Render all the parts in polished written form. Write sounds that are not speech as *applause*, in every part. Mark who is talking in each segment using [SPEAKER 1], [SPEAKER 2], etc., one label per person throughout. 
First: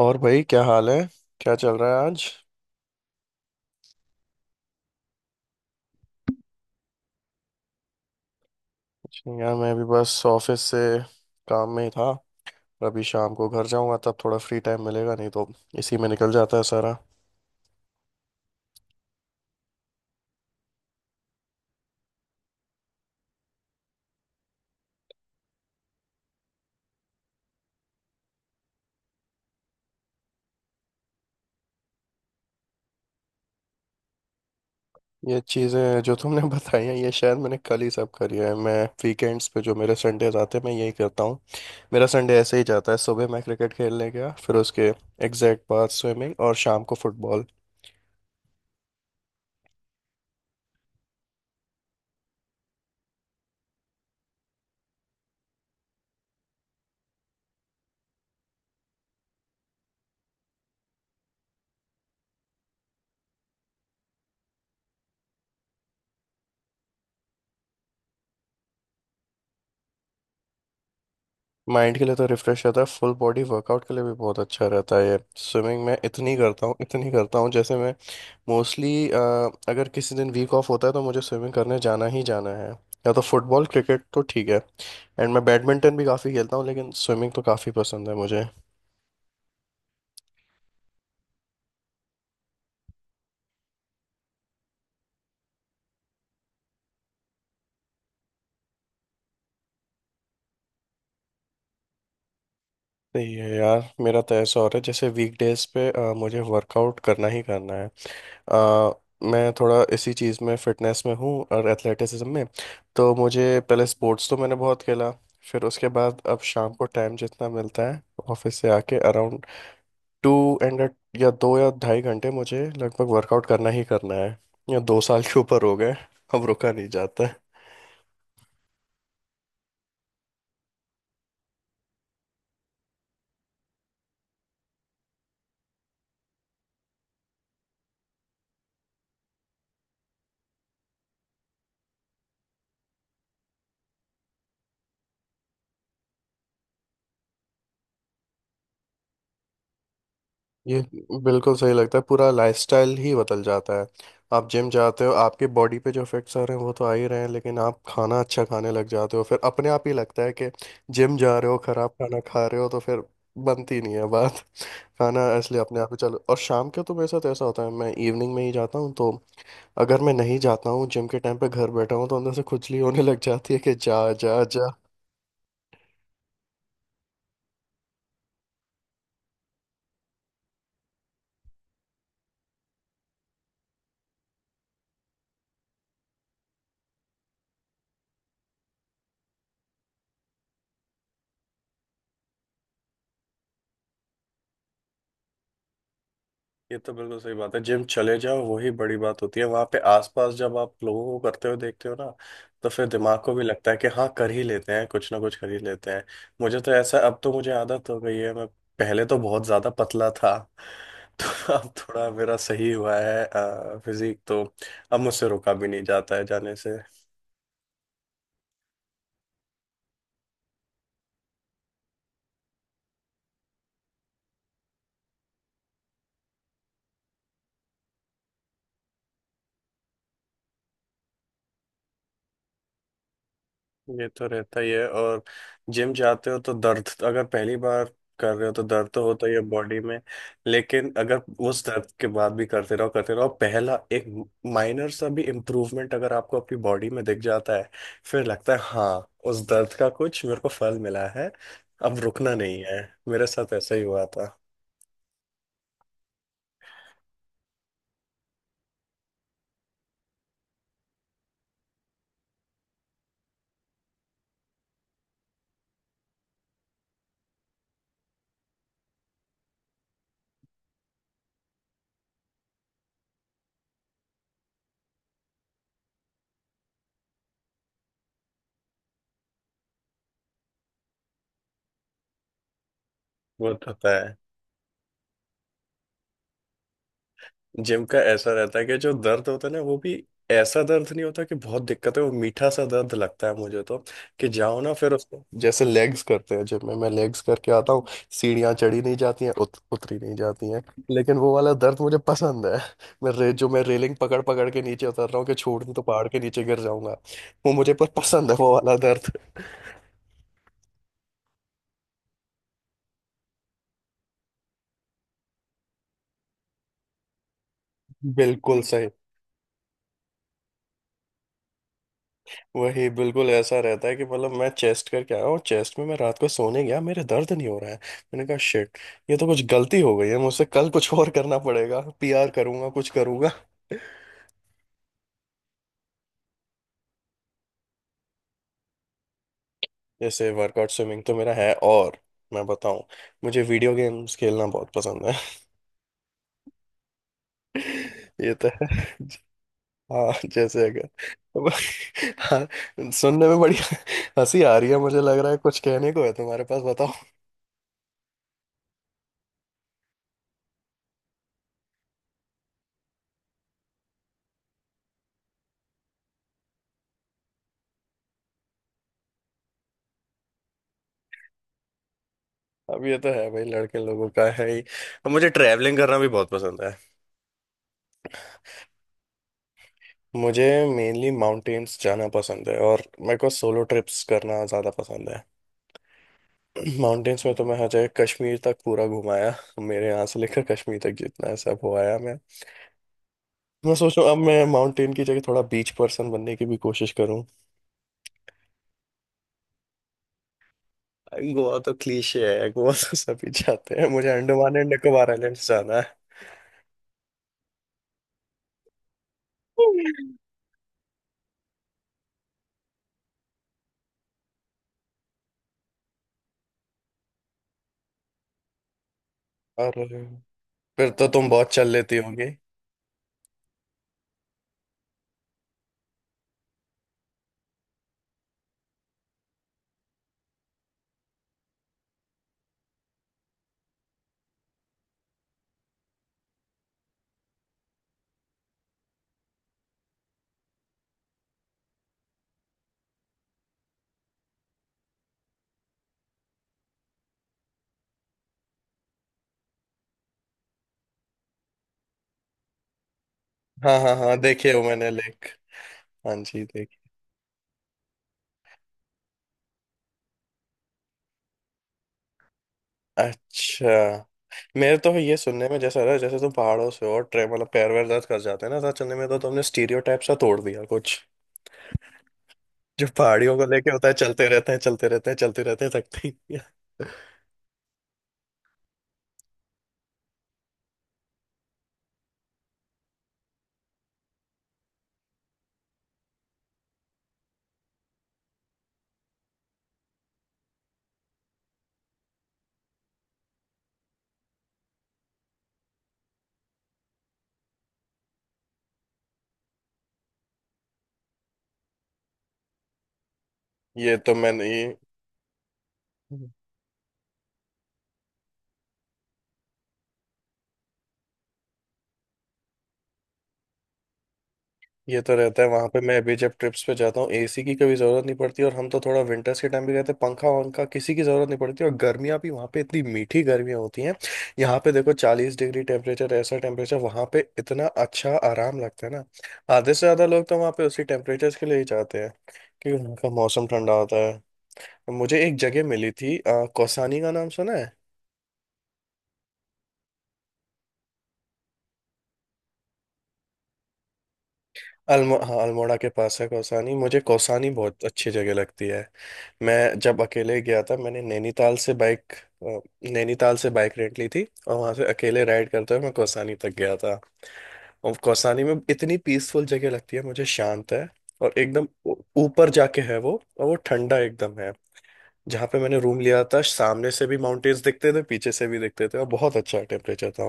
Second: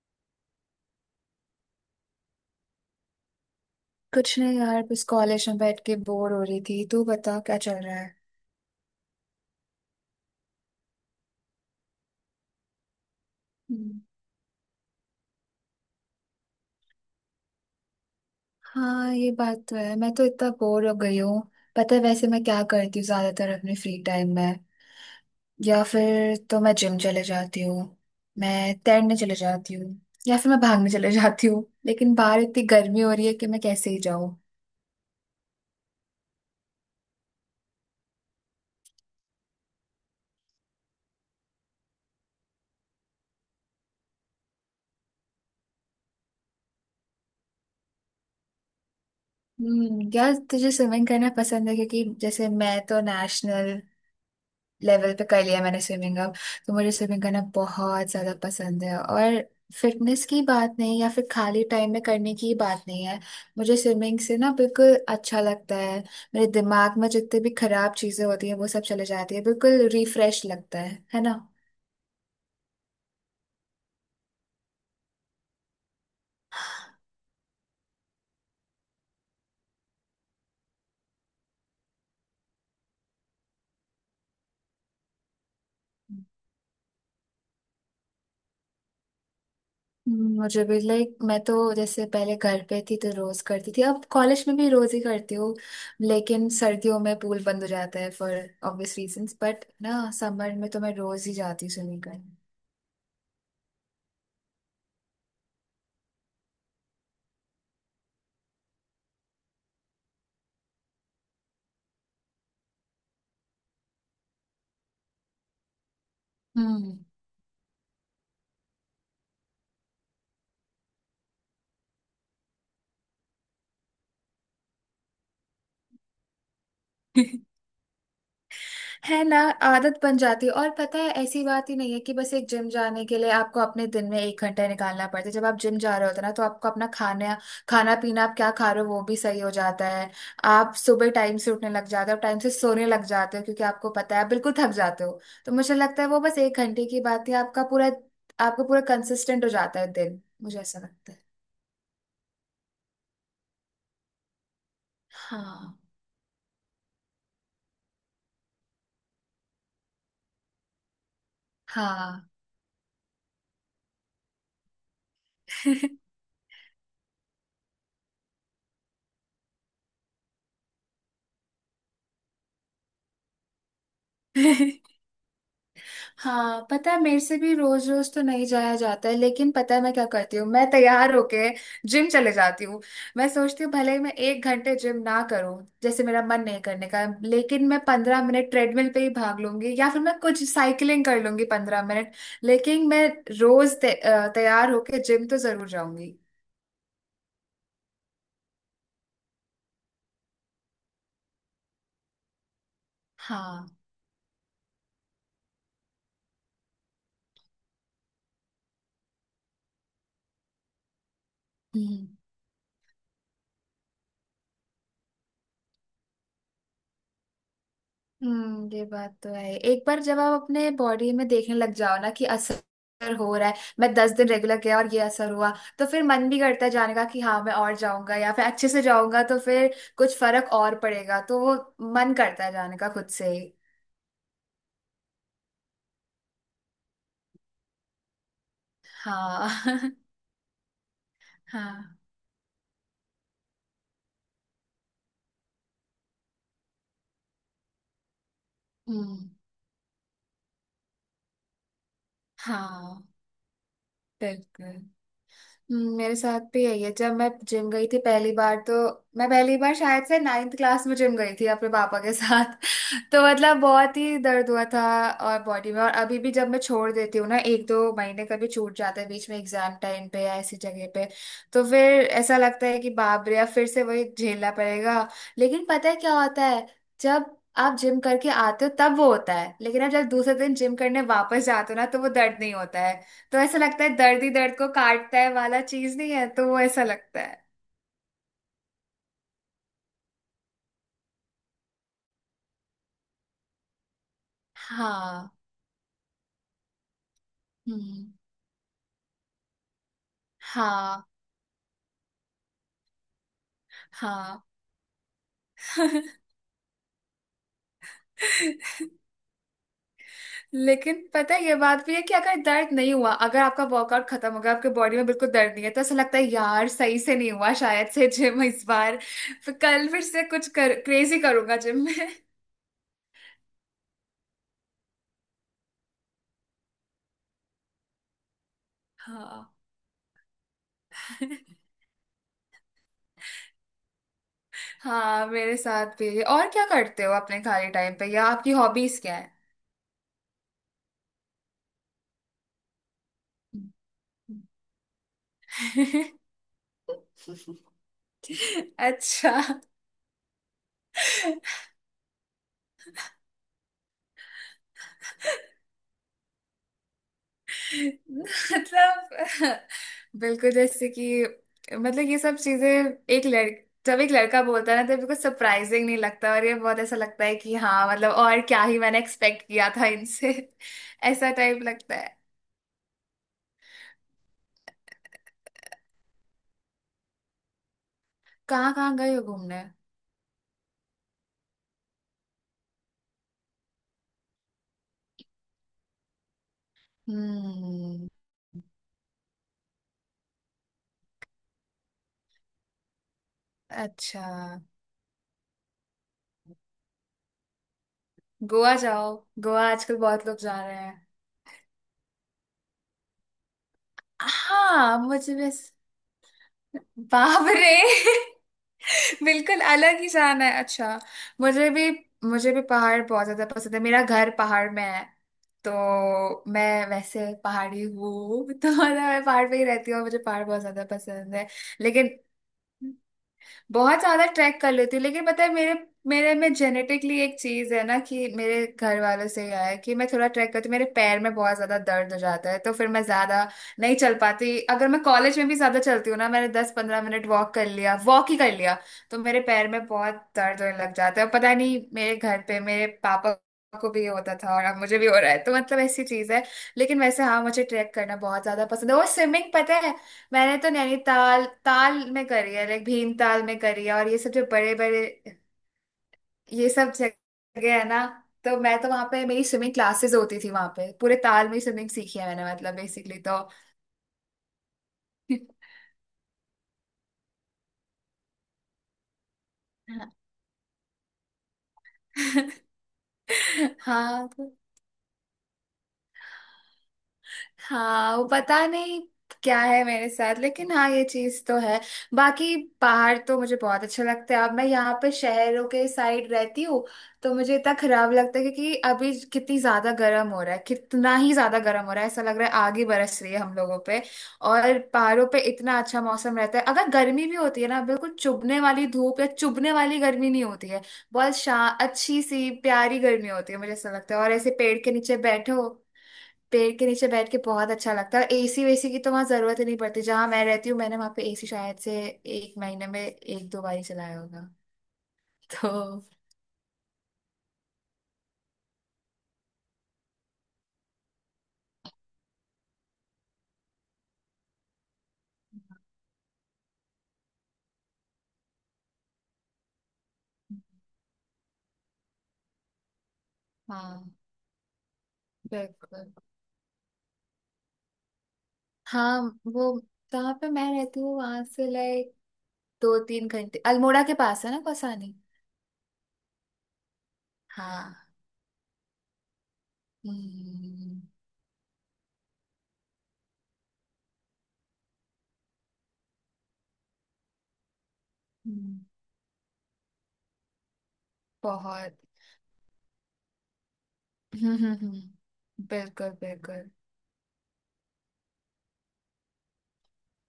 [SPEAKER 1] और भाई क्या हाल है। क्या चल रहा है आज।
[SPEAKER 2] कुछ नहीं यार, बस कॉलेज में बैठ के बोर हो रही थी। तू बता क्या चल रहा है?
[SPEAKER 1] कुछ नहीं यार मैं भी बस ऑफिस से काम में ही था। अभी शाम को घर जाऊंगा
[SPEAKER 2] हम्म।
[SPEAKER 1] तब थोड़ा फ्री टाइम मिलेगा नहीं तो इसी में निकल जाता है सारा।
[SPEAKER 2] हाँ, ये बात तो है, मैं तो इतना बोर हो गई हूँ। पता है वैसे मैं क्या करती हूँ ज्यादातर अपने फ्री टाइम में? या फिर तो मैं जिम चले जाती हूँ, मैं तैरने चले जाती हूँ, या फिर मैं भागने चले *laughs* जाती हूँ। लेकिन बाहर इतनी गर्मी हो रही है कि मैं कैसे ही जाऊँ।
[SPEAKER 1] ये चीज़ें जो तुमने *laughs* बताई हैं ये शायद मैंने कल ही सब करी है। मैं वीकेंड्स पे जो मेरे संडेज आते हैं मैं यही करता हूँ। मेरा संडे ऐसे ही जाता है, सुबह मैं क्रिकेट खेलने गया, फिर उसके एग्जैक्ट बाद स्विमिंग और शाम को फुटबॉल।
[SPEAKER 2] हम्म, यार तुझे स्विमिंग करना पसंद है? क्योंकि जैसे मैं तो नेशनल लेवल पे कर लिया मैंने स्विमिंग, अब तो मुझे स्विमिंग करना बहुत ज्यादा पसंद है। और फिटनेस की बात नहीं या फिर खाली टाइम में करने की बात नहीं है, मुझे स्विमिंग से ना बिल्कुल अच्छा लगता है। मेरे दिमाग में जितने भी खराब चीजें होती है वो सब चले जाती है, बिल्कुल रिफ्रेश लगता है ना?
[SPEAKER 1] माइंड के लिए तो रिफ्रेश रहता है, फुल बॉडी वर्कआउट के लिए भी बहुत अच्छा रहता है ये स्विमिंग। मैं इतनी करता हूँ इतनी करता हूँ, जैसे मैं मोस्टली अगर किसी दिन वीक ऑफ होता है तो मुझे स्विमिंग करने जाना ही जाना है। या तो फुटबॉल क्रिकेट तो ठीक है। एंड मैं बैडमिंटन भी काफ़ी खेलता हूँ लेकिन स्विमिंग तो काफ़ी पसंद है मुझे।
[SPEAKER 2] मुझे भी लाइक मैं तो जैसे पहले घर पे थी तो रोज करती थी, अब कॉलेज में भी रोज ही करती हूँ। लेकिन सर्दियों में पूल बंद हो जाता है फॉर ऑब्वियस रीजंस, बट ना समर में तो मैं रोज ही जाती हूँ स्विमिंग करने।
[SPEAKER 1] सही है यार, मेरा तो ऐसा हो रहा है जैसे वीकडेज पे मुझे वर्कआउट करना ही करना है। अ, मैं थोड़ा इसी चीज़ में फिटनेस में हूँ और एथलेटिसिज्म में तो मुझे। पहले स्पोर्ट्स तो मैंने बहुत खेला, फिर उसके बाद अब शाम को
[SPEAKER 2] हम्म।
[SPEAKER 1] टाइम जितना मिलता है ऑफिस से आके अराउंड टू एंड या 2 या 2.5 घंटे मुझे लगभग वर्कआउट करना ही करना है। या 2 साल के ऊपर हो गए, अब रुका नहीं जाता।
[SPEAKER 2] *laughs* है ना। आदत बन जाती है। और पता है ऐसी बात ही नहीं है कि बस एक जिम जाने के लिए आपको अपने दिन में एक घंटा निकालना पड़ता है। जब आप जिम जा रहे होते हैं ना, तो आपको अपना खाना खाना पीना, आप क्या खा रहे हो वो भी सही हो जाता है। आप सुबह टाइम से उठने लग जाते हो, टाइम से सोने लग जाते हो, क्योंकि आपको पता है आप बिल्कुल थक जाते हो। तो मुझे लगता है वो बस एक घंटे की बात है, आपका पूरा कंसिस्टेंट हो जाता है दिन, मुझे ऐसा
[SPEAKER 1] ये
[SPEAKER 2] लगता है।
[SPEAKER 1] बिल्कुल सही लगता है, पूरा लाइफस्टाइल ही बदल जाता है। आप जिम जाते हो आपके
[SPEAKER 2] हाँ।
[SPEAKER 1] बॉडी पे जो इफेक्ट्स आ रहे हैं वो तो आ ही रहे हैं, लेकिन आप खाना अच्छा खाने लग जाते हो, फिर अपने आप ही लगता है कि जिम जा रहे हो खराब खाना
[SPEAKER 2] हाँ।
[SPEAKER 1] खा रहे हो तो फिर बनती नहीं है बात। *laughs* खाना इसलिए अपने आप ही चलो। और शाम के तो मेरे साथ ऐसा होता है, मैं इवनिंग में ही जाता हूँ तो अगर मैं नहीं जाता हूँ जिम के टाइम पे, घर बैठा हूँ तो अंदर से खुजली होने लग जाती है कि जा जा जा।
[SPEAKER 2] *laughs* हाँ, पता है मेरे से भी रोज रोज तो नहीं जाया जाता है, लेकिन पता है मैं क्या करती हूँ, मैं तैयार होके जिम चले जाती हूँ। मैं सोचती हूँ भले ही मैं एक घंटे जिम ना करूँ, जैसे मेरा मन नहीं करने का, लेकिन मैं 15 मिनट ट्रेडमिल पे ही भाग लूंगी, या फिर मैं कुछ साइकिलिंग कर लूंगी 15 मिनट। लेकिन मैं रोज तैयार होके जिम तो जरूर जाऊंगी।
[SPEAKER 1] ये तो बिल्कुल सही बात है, जिम चले जाओ वही बड़ी बात होती है। वहां पे आसपास जब आप लोगों को करते हुए देखते हो ना तो फिर दिमाग को भी लगता
[SPEAKER 2] हाँ।
[SPEAKER 1] है कि हाँ कर ही लेते हैं कुछ ना कुछ कर ही लेते हैं। मुझे तो ऐसा अब तो मुझे आदत हो गई है। मैं पहले तो बहुत ज्यादा पतला था *laughs* तो अब थोड़ा मेरा सही हुआ है फिजिक तो, अब मुझसे रोका भी नहीं जाता है जाने से।
[SPEAKER 2] हम्म, ये बात तो है। एक बार जब आप अपने बॉडी में देखने लग जाओ ना कि असर हो रहा है, मैं 10 दिन रेगुलर गया और ये असर हुआ, तो फिर मन भी करता है जाने का कि हाँ मैं और जाऊंगा, या फिर अच्छे से जाऊंगा तो फिर कुछ फर्क और पड़ेगा। तो वो मन करता है जाने का खुद से ही।
[SPEAKER 1] ये तो रहता ही है। और जिम जाते हो तो दर्द अगर पहली बार कर रहे हो तो दर्द तो होता ही है बॉडी
[SPEAKER 2] हाँ।
[SPEAKER 1] में,
[SPEAKER 2] *laughs*
[SPEAKER 1] लेकिन अगर उस दर्द
[SPEAKER 2] हाँ।
[SPEAKER 1] के बाद भी करते रहो पहला एक माइनर सा भी इम्प्रूवमेंट अगर आपको अपनी बॉडी में दिख जाता है फिर लगता है हाँ
[SPEAKER 2] हम्म।
[SPEAKER 1] उस दर्द का कुछ मेरे को फल मिला है, अब रुकना नहीं है।
[SPEAKER 2] हाँ।
[SPEAKER 1] मेरे साथ ऐसा ही हुआ था।
[SPEAKER 2] बिल्कुल। मेरे साथ भी यही है। जब मैं जिम गई थी पहली बार, तो मैं पहली बार शायद से नाइन्थ क्लास में जिम गई थी अपने पापा के साथ। *laughs* तो मतलब बहुत ही दर्द हुआ था और बॉडी में। और अभी भी जब मैं छोड़ देती हूँ ना एक दो महीने, कभी छूट जाते हैं बीच में एग्जाम टाइम पे या ऐसी जगह पे, तो फिर ऐसा लगता है कि बाप रे अब फिर से वही झेलना पड़ेगा। लेकिन पता है क्या होता है, जब आप जिम करके आते हो तब वो होता है, लेकिन आप जब दूसरे दिन जिम करने वापस जाते हो ना तो वो दर्द नहीं होता है। तो
[SPEAKER 1] वो
[SPEAKER 2] ऐसा
[SPEAKER 1] तो
[SPEAKER 2] लगता है
[SPEAKER 1] होता है,
[SPEAKER 2] दर्द ही दर्द को काटता है वाला चीज नहीं है, तो वो ऐसा लगता है।
[SPEAKER 1] जिम का ऐसा रहता है कि जो दर्द होता है ना वो भी ऐसा दर्द नहीं होता कि बहुत दिक्कत है, वो मीठा सा दर्द लगता है मुझे तो, कि जाओ ना फिर उसको।
[SPEAKER 2] हाँ।
[SPEAKER 1] जैसे लेग्स करते हैं जिम में, मैं लेग्स करके आता हूँ,
[SPEAKER 2] हम्म।
[SPEAKER 1] सीढ़ियाँ चढ़ी नहीं जाती हैं उतरी नहीं जाती हैं।
[SPEAKER 2] हाँ।
[SPEAKER 1] लेकिन वो वाला दर्द मुझे पसंद है। *laughs* मैं रे जो मैं रेलिंग पकड़
[SPEAKER 2] हाँ।
[SPEAKER 1] पकड़ के नीचे उतर रहा हूँ, कि छोड़ दूँ तो पहाड़ के नीचे गिर जाऊंगा। वो मुझे पर पसंद है वो वाला
[SPEAKER 2] *laughs*
[SPEAKER 1] दर्द।
[SPEAKER 2] लेकिन पता है ये बात भी है कि अगर दर्द नहीं हुआ, अगर आपका वर्कआउट खत्म हो गया, आपके बॉडी में बिल्कुल दर्द नहीं है, तो ऐसा लगता है यार सही से नहीं हुआ शायद से जिम
[SPEAKER 1] बिल्कुल
[SPEAKER 2] इस
[SPEAKER 1] सही।
[SPEAKER 2] बार। फिर कल फिर से कुछ कर क्रेजी करूंगा जिम में।
[SPEAKER 1] वही बिल्कुल ऐसा रहता है कि मतलब मैं चेस्ट करके आया हूँ, चेस्ट में मैं रात को सोने गया मेरे दर्द नहीं हो रहा है, मैंने कहा शिट। ये तो कुछ
[SPEAKER 2] हाँ।
[SPEAKER 1] गलती हो गई है मुझसे, कल कुछ और करना
[SPEAKER 2] *laughs*
[SPEAKER 1] पड़ेगा, पीआर करूंगा, कुछ करूंगा।
[SPEAKER 2] हाँ, मेरे साथ भी है। और क्या करते हो अपने खाली टाइम पे, या आपकी हॉबीज क्या
[SPEAKER 1] जैसे वर्कआउट स्विमिंग तो मेरा है। और मैं बताऊं, मुझे वीडियो गेम्स खेलना बहुत पसंद है।
[SPEAKER 2] है?
[SPEAKER 1] *laughs*
[SPEAKER 2] *laughs*
[SPEAKER 1] ये तो है।
[SPEAKER 2] अच्छा।
[SPEAKER 1] हाँ जैसे अगर *laughs* हाँ, सुनने में बड़ी हंसी आ रही है। मुझे लग रहा है कुछ कहने को है तुम्हारे पास बताओ।
[SPEAKER 2] मतलब बिल्कुल, जैसे कि मतलब ये सब चीजें एक लड़क जब एक लड़का बोलता है ना, तो बिल्कुल सरप्राइजिंग नहीं लगता, और ये बहुत ऐसा लगता है कि हाँ मतलब और क्या ही मैंने एक्सपेक्ट किया था इनसे। ऐसा टाइप लगता है।
[SPEAKER 1] अब ये तो है भाई, लड़के लोगों का है ही। अब मुझे ट्रैवलिंग करना भी बहुत पसंद है।
[SPEAKER 2] कहाँ कहाँ गए हो घूमने?
[SPEAKER 1] मुझे मेनली माउंटेन्स जाना पसंद है, और मेरे को सोलो ट्रिप्स करना ज़्यादा पसंद है। *clears throat* माउंटेन्स में तो मैं हर जगह
[SPEAKER 2] हम्म।
[SPEAKER 1] कश्मीर तक पूरा घुमाया, मेरे यहाँ से लेकर कश्मीर तक जितना है सब हो आया मैं सोच रहा हूँ अब मैं
[SPEAKER 2] अच्छा,
[SPEAKER 1] माउंटेन की जगह थोड़ा बीच पर्सन बनने की भी कोशिश करूँ।
[SPEAKER 2] गोवा जाओ। गोवा आजकल बहुत लोग जा रहे हैं।
[SPEAKER 1] गोवा तो क्लीशे है, गोवा तो सभी जाते हैं, मुझे अंडमान एंड
[SPEAKER 2] हाँ
[SPEAKER 1] निकोबार
[SPEAKER 2] मुझे
[SPEAKER 1] आइलैंड्स
[SPEAKER 2] भी।
[SPEAKER 1] जाना है।
[SPEAKER 2] बाप रे। *laughs* बिल्कुल अलग ही शान है। अच्छा। मुझे भी। मुझे भी पहाड़ बहुत ज्यादा पसंद है, मेरा घर पहाड़ में है, तो मैं वैसे पहाड़ी हूँ। *laughs* तो मतलब मैं पहाड़ पे ही
[SPEAKER 1] और
[SPEAKER 2] रहती हूँ, मुझे पहाड़ बहुत ज्यादा
[SPEAKER 1] फिर तो तुम
[SPEAKER 2] पसंद है।
[SPEAKER 1] बहुत चल लेती
[SPEAKER 2] लेकिन
[SPEAKER 1] होगी।
[SPEAKER 2] बहुत ज्यादा ट्रैक कर लेती हूँ, लेकिन पता है मेरे मेरे में जेनेटिकली एक चीज है ना कि मेरे घर वालों से ही आया है, कि मैं थोड़ा ट्रैक करती हूँ मेरे पैर में बहुत ज्यादा दर्द हो जाता है, तो फिर मैं ज्यादा नहीं चल पाती। अगर मैं कॉलेज में भी ज्यादा चलती हूँ ना, मैंने दस पंद्रह मिनट वॉक कर लिया, वॉक ही कर लिया, तो मेरे पैर में बहुत दर्द होने लग जाता है। और पता नहीं, मेरे घर पे मेरे पापा को भी ये होता था और अब मुझे भी हो रहा है, तो मतलब ऐसी चीज है। लेकिन वैसे हाँ, मुझे ट्रैक करना बहुत ज्यादा पसंद है। और स्विमिंग पता है मैंने तो नैनीताल ताल में करी है, लाइक भीमताल में
[SPEAKER 1] हाँ
[SPEAKER 2] करी है,
[SPEAKER 1] हाँ
[SPEAKER 2] और
[SPEAKER 1] हाँ
[SPEAKER 2] ये सब जो
[SPEAKER 1] देखे हो
[SPEAKER 2] बड़े
[SPEAKER 1] मैंने
[SPEAKER 2] बड़े
[SPEAKER 1] लेक। हाँ जी देख।
[SPEAKER 2] ये सब जगह है ना, तो मैं तो वहां पे मेरी स्विमिंग क्लासेस होती थी, वहां पे पूरे ताल में स्विमिंग सीखी है मैंने मतलब बेसिकली तो।
[SPEAKER 1] अच्छा मेरे तो ये सुनने में जैसा रहा जैसे तुम पहाड़ों से हो और ट्रे मतलब पैर वैर दर्द कर जाते हैं ना ऐसा चलने में, तो तुमने स्टीरियोटाइप सा तोड़ दिया कुछ
[SPEAKER 2] *laughs*
[SPEAKER 1] जो पहाड़ियों को लेके होता है, चलते
[SPEAKER 2] हाँ। *laughs* तो
[SPEAKER 1] रहते हैं चलते रहते हैं चलते रहते हैं, थकते ही नहीं हैं।
[SPEAKER 2] हाँ, वो पता नहीं क्या है मेरे साथ, लेकिन हाँ ये चीज तो है। बाकी पहाड़ तो मुझे बहुत अच्छे लगते हैं, अब मैं यहाँ पे शहरों के साइड रहती हूँ, तो मुझे इतना खराब लगता है क्योंकि अभी कितनी ज्यादा गर्म हो रहा है, कितना ही ज्यादा गर्म हो रहा है, ऐसा लग रहा है आग ही बरस रही है हम लोगों पे। और पहाड़ों पे इतना अच्छा मौसम रहता है, अगर गर्मी भी होती है ना, बिल्कुल चुभने वाली धूप या चुभने वाली गर्मी नहीं होती है, बहुत शा अच्छी सी प्यारी गर्मी होती है मुझे ऐसा
[SPEAKER 1] ये तो
[SPEAKER 2] लगता है, और
[SPEAKER 1] मैंने
[SPEAKER 2] ऐसे
[SPEAKER 1] ये
[SPEAKER 2] पेड़ के नीचे बैठो, पेड़ के नीचे बैठ के बहुत अच्छा लगता है। एसी वेसी की तो वहां जरूरत ही नहीं पड़ती, जहां मैं रहती हूँ मैंने वहां पे एसी शायद से एक महीने में एक दो बार ही चलाया होगा।
[SPEAKER 1] ये तो रहता है
[SPEAKER 2] *laughs*
[SPEAKER 1] वहां पे। मैं
[SPEAKER 2] तो
[SPEAKER 1] अभी जब ट्रिप्स पे जाता हूँ एसी की कभी जरूरत नहीं पड़ती, और हम तो थोड़ा विंटर्स के टाइम भी रहते हैं पंखा वंखा किसी की जरूरत नहीं पड़ती, और गर्मियाँ भी वहां पे इतनी मीठी गर्मियाँ होती हैं। यहाँ पे देखो 40 डिग्री टेम्परेचर, ऐसा टेम्परेचर वहां पे इतना अच्छा आराम लगता है ना। आधे से ज्यादा लोग तो वहां पे उसी टेम्परेचर के लिए ही जाते हैं, क्योंकि उनका मौसम ठंडा होता
[SPEAKER 2] हाँ।
[SPEAKER 1] है। मुझे एक जगह मिली
[SPEAKER 2] बिल्कुल।
[SPEAKER 1] थी कौसानी का नाम सुना है।
[SPEAKER 2] हाँ वो जहाँ पे मैं रहती हूँ, वहां से लाइक दो तीन घंटे अल्मोड़ा के पास है ना कौसानी।
[SPEAKER 1] अल्मो हाँ अल्मोड़ा के पास है कौसानी, मुझे कौसानी बहुत
[SPEAKER 2] हाँ।
[SPEAKER 1] अच्छी जगह लगती है। मैं जब अकेले गया था
[SPEAKER 2] हम्म।
[SPEAKER 1] मैंने नैनीताल से बाइक रेंट ली थी, और वहां से अकेले राइड करते हुए मैं कौसानी तक गया था। और कौसानी में
[SPEAKER 2] हम्म,
[SPEAKER 1] इतनी पीसफुल जगह लगती है मुझे, शांत है और एकदम
[SPEAKER 2] बहुत।
[SPEAKER 1] ऊपर जाके है वो, और वो ठंडा एकदम है।
[SPEAKER 2] हम्म। हम्म।
[SPEAKER 1] जहाँ पे
[SPEAKER 2] *laughs*
[SPEAKER 1] मैंने रूम
[SPEAKER 2] बिल्कुल
[SPEAKER 1] लिया था
[SPEAKER 2] बिल्कुल।
[SPEAKER 1] सामने से भी माउंटेन्स दिखते थे पीछे से भी दिखते थे, और बहुत अच्छा टेम्परेचर था।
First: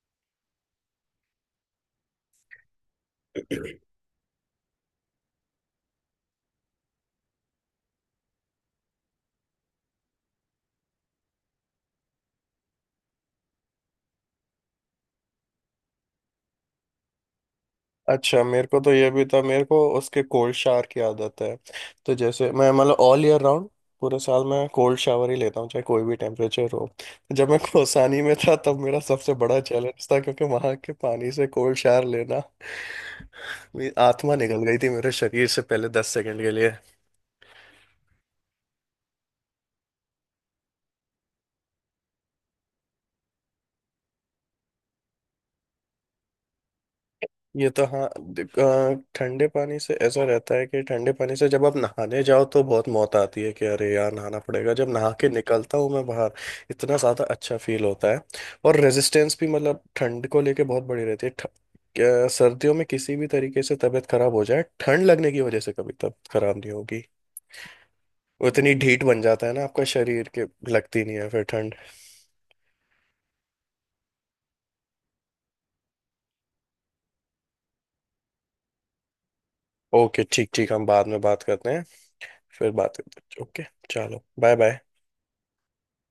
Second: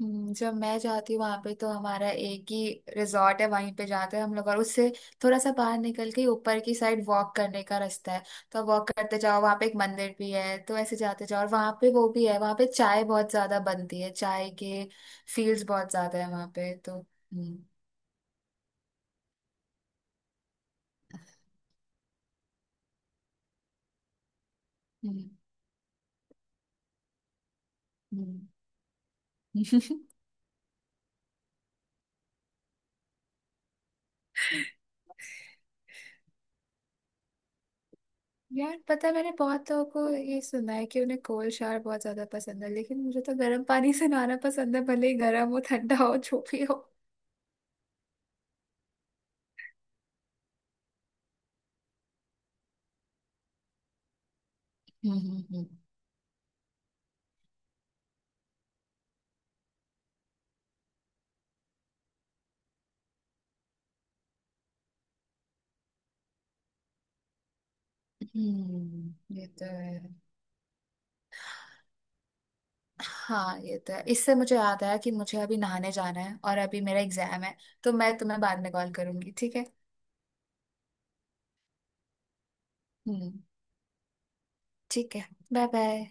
[SPEAKER 2] जब मैं जाती हूँ वहां पे तो हमारा एक ही रिजॉर्ट है, वहीं पे जाते हैं हम लोग, और उससे थोड़ा सा बाहर निकल के ऊपर की साइड वॉक करने का रास्ता है, तो वॉक करते जाओ वहां पे एक मंदिर भी है, तो ऐसे जाते जाओ और वहां पे वो भी है। वहां पे चाय बहुत ज्यादा बनती है, चाय के फील्ड्स बहुत ज्यादा है वहां पे तो। हम्म।
[SPEAKER 1] अच्छा मेरे को तो ये भी था, मेरे को उसके कोल्ड शावर की आदत है, तो जैसे मैं मतलब ऑल ईयर राउंड पूरे साल मैं कोल्ड
[SPEAKER 2] हम्म।
[SPEAKER 1] शावर ही लेता हूँ चाहे कोई भी टेम्परेचर हो। जब मैं कोसानी में था तब मेरा सबसे बड़ा
[SPEAKER 2] हम्म।
[SPEAKER 1] चैलेंज था क्योंकि वहां के पानी से कोल्ड शावर लेना, मेरी आत्मा निकल गई थी
[SPEAKER 2] *laughs*
[SPEAKER 1] मेरे शरीर से पहले 10 सेकंड के लिए।
[SPEAKER 2] यार पता है मैंने बहुत लोगों को ये सुना है कि उन्हें कोल्ड शावर बहुत ज्यादा पसंद है, लेकिन मुझे तो गर्म पानी से नहाना पसंद है, भले ही गर्म हो ठंडा हो जो भी हो।
[SPEAKER 1] ये तो हाँ। देख, ठंडे पानी से ऐसा रहता है कि ठंडे पानी से जब आप नहाने जाओ तो बहुत मौत आती है कि अरे यार नहाना पड़ेगा, जब नहा
[SPEAKER 2] हम्म।
[SPEAKER 1] के
[SPEAKER 2] हम्म। हम्म।
[SPEAKER 1] निकलता हूँ मैं बाहर इतना ज़्यादा अच्छा फील होता है। और रेजिस्टेंस भी मतलब ठंड को लेके बहुत बड़ी रहती है। सर्दियों में किसी भी तरीके से तबीयत खराब हो जाए ठंड लगने की वजह से कभी तबीयत खराब नहीं होगी। वो इतनी ढीठ बन जाता
[SPEAKER 2] ये
[SPEAKER 1] है ना
[SPEAKER 2] तो
[SPEAKER 1] आपका
[SPEAKER 2] है।
[SPEAKER 1] शरीर के, लगती नहीं है फिर ठंड।
[SPEAKER 2] हाँ ये तो है, इससे मुझे याद आया कि मुझे अभी नहाने जाना है और अभी मेरा एग्जाम है, तो मैं तुम्हें बाद में कॉल करूंगी, ठीक है?
[SPEAKER 1] ओके ठीक ठीक, हम बाद में बात करते हैं। फिर बात करते
[SPEAKER 2] हम्म।
[SPEAKER 1] हैं, ओके। चलो बाय बाय।
[SPEAKER 2] ठीक है, बाय बाय।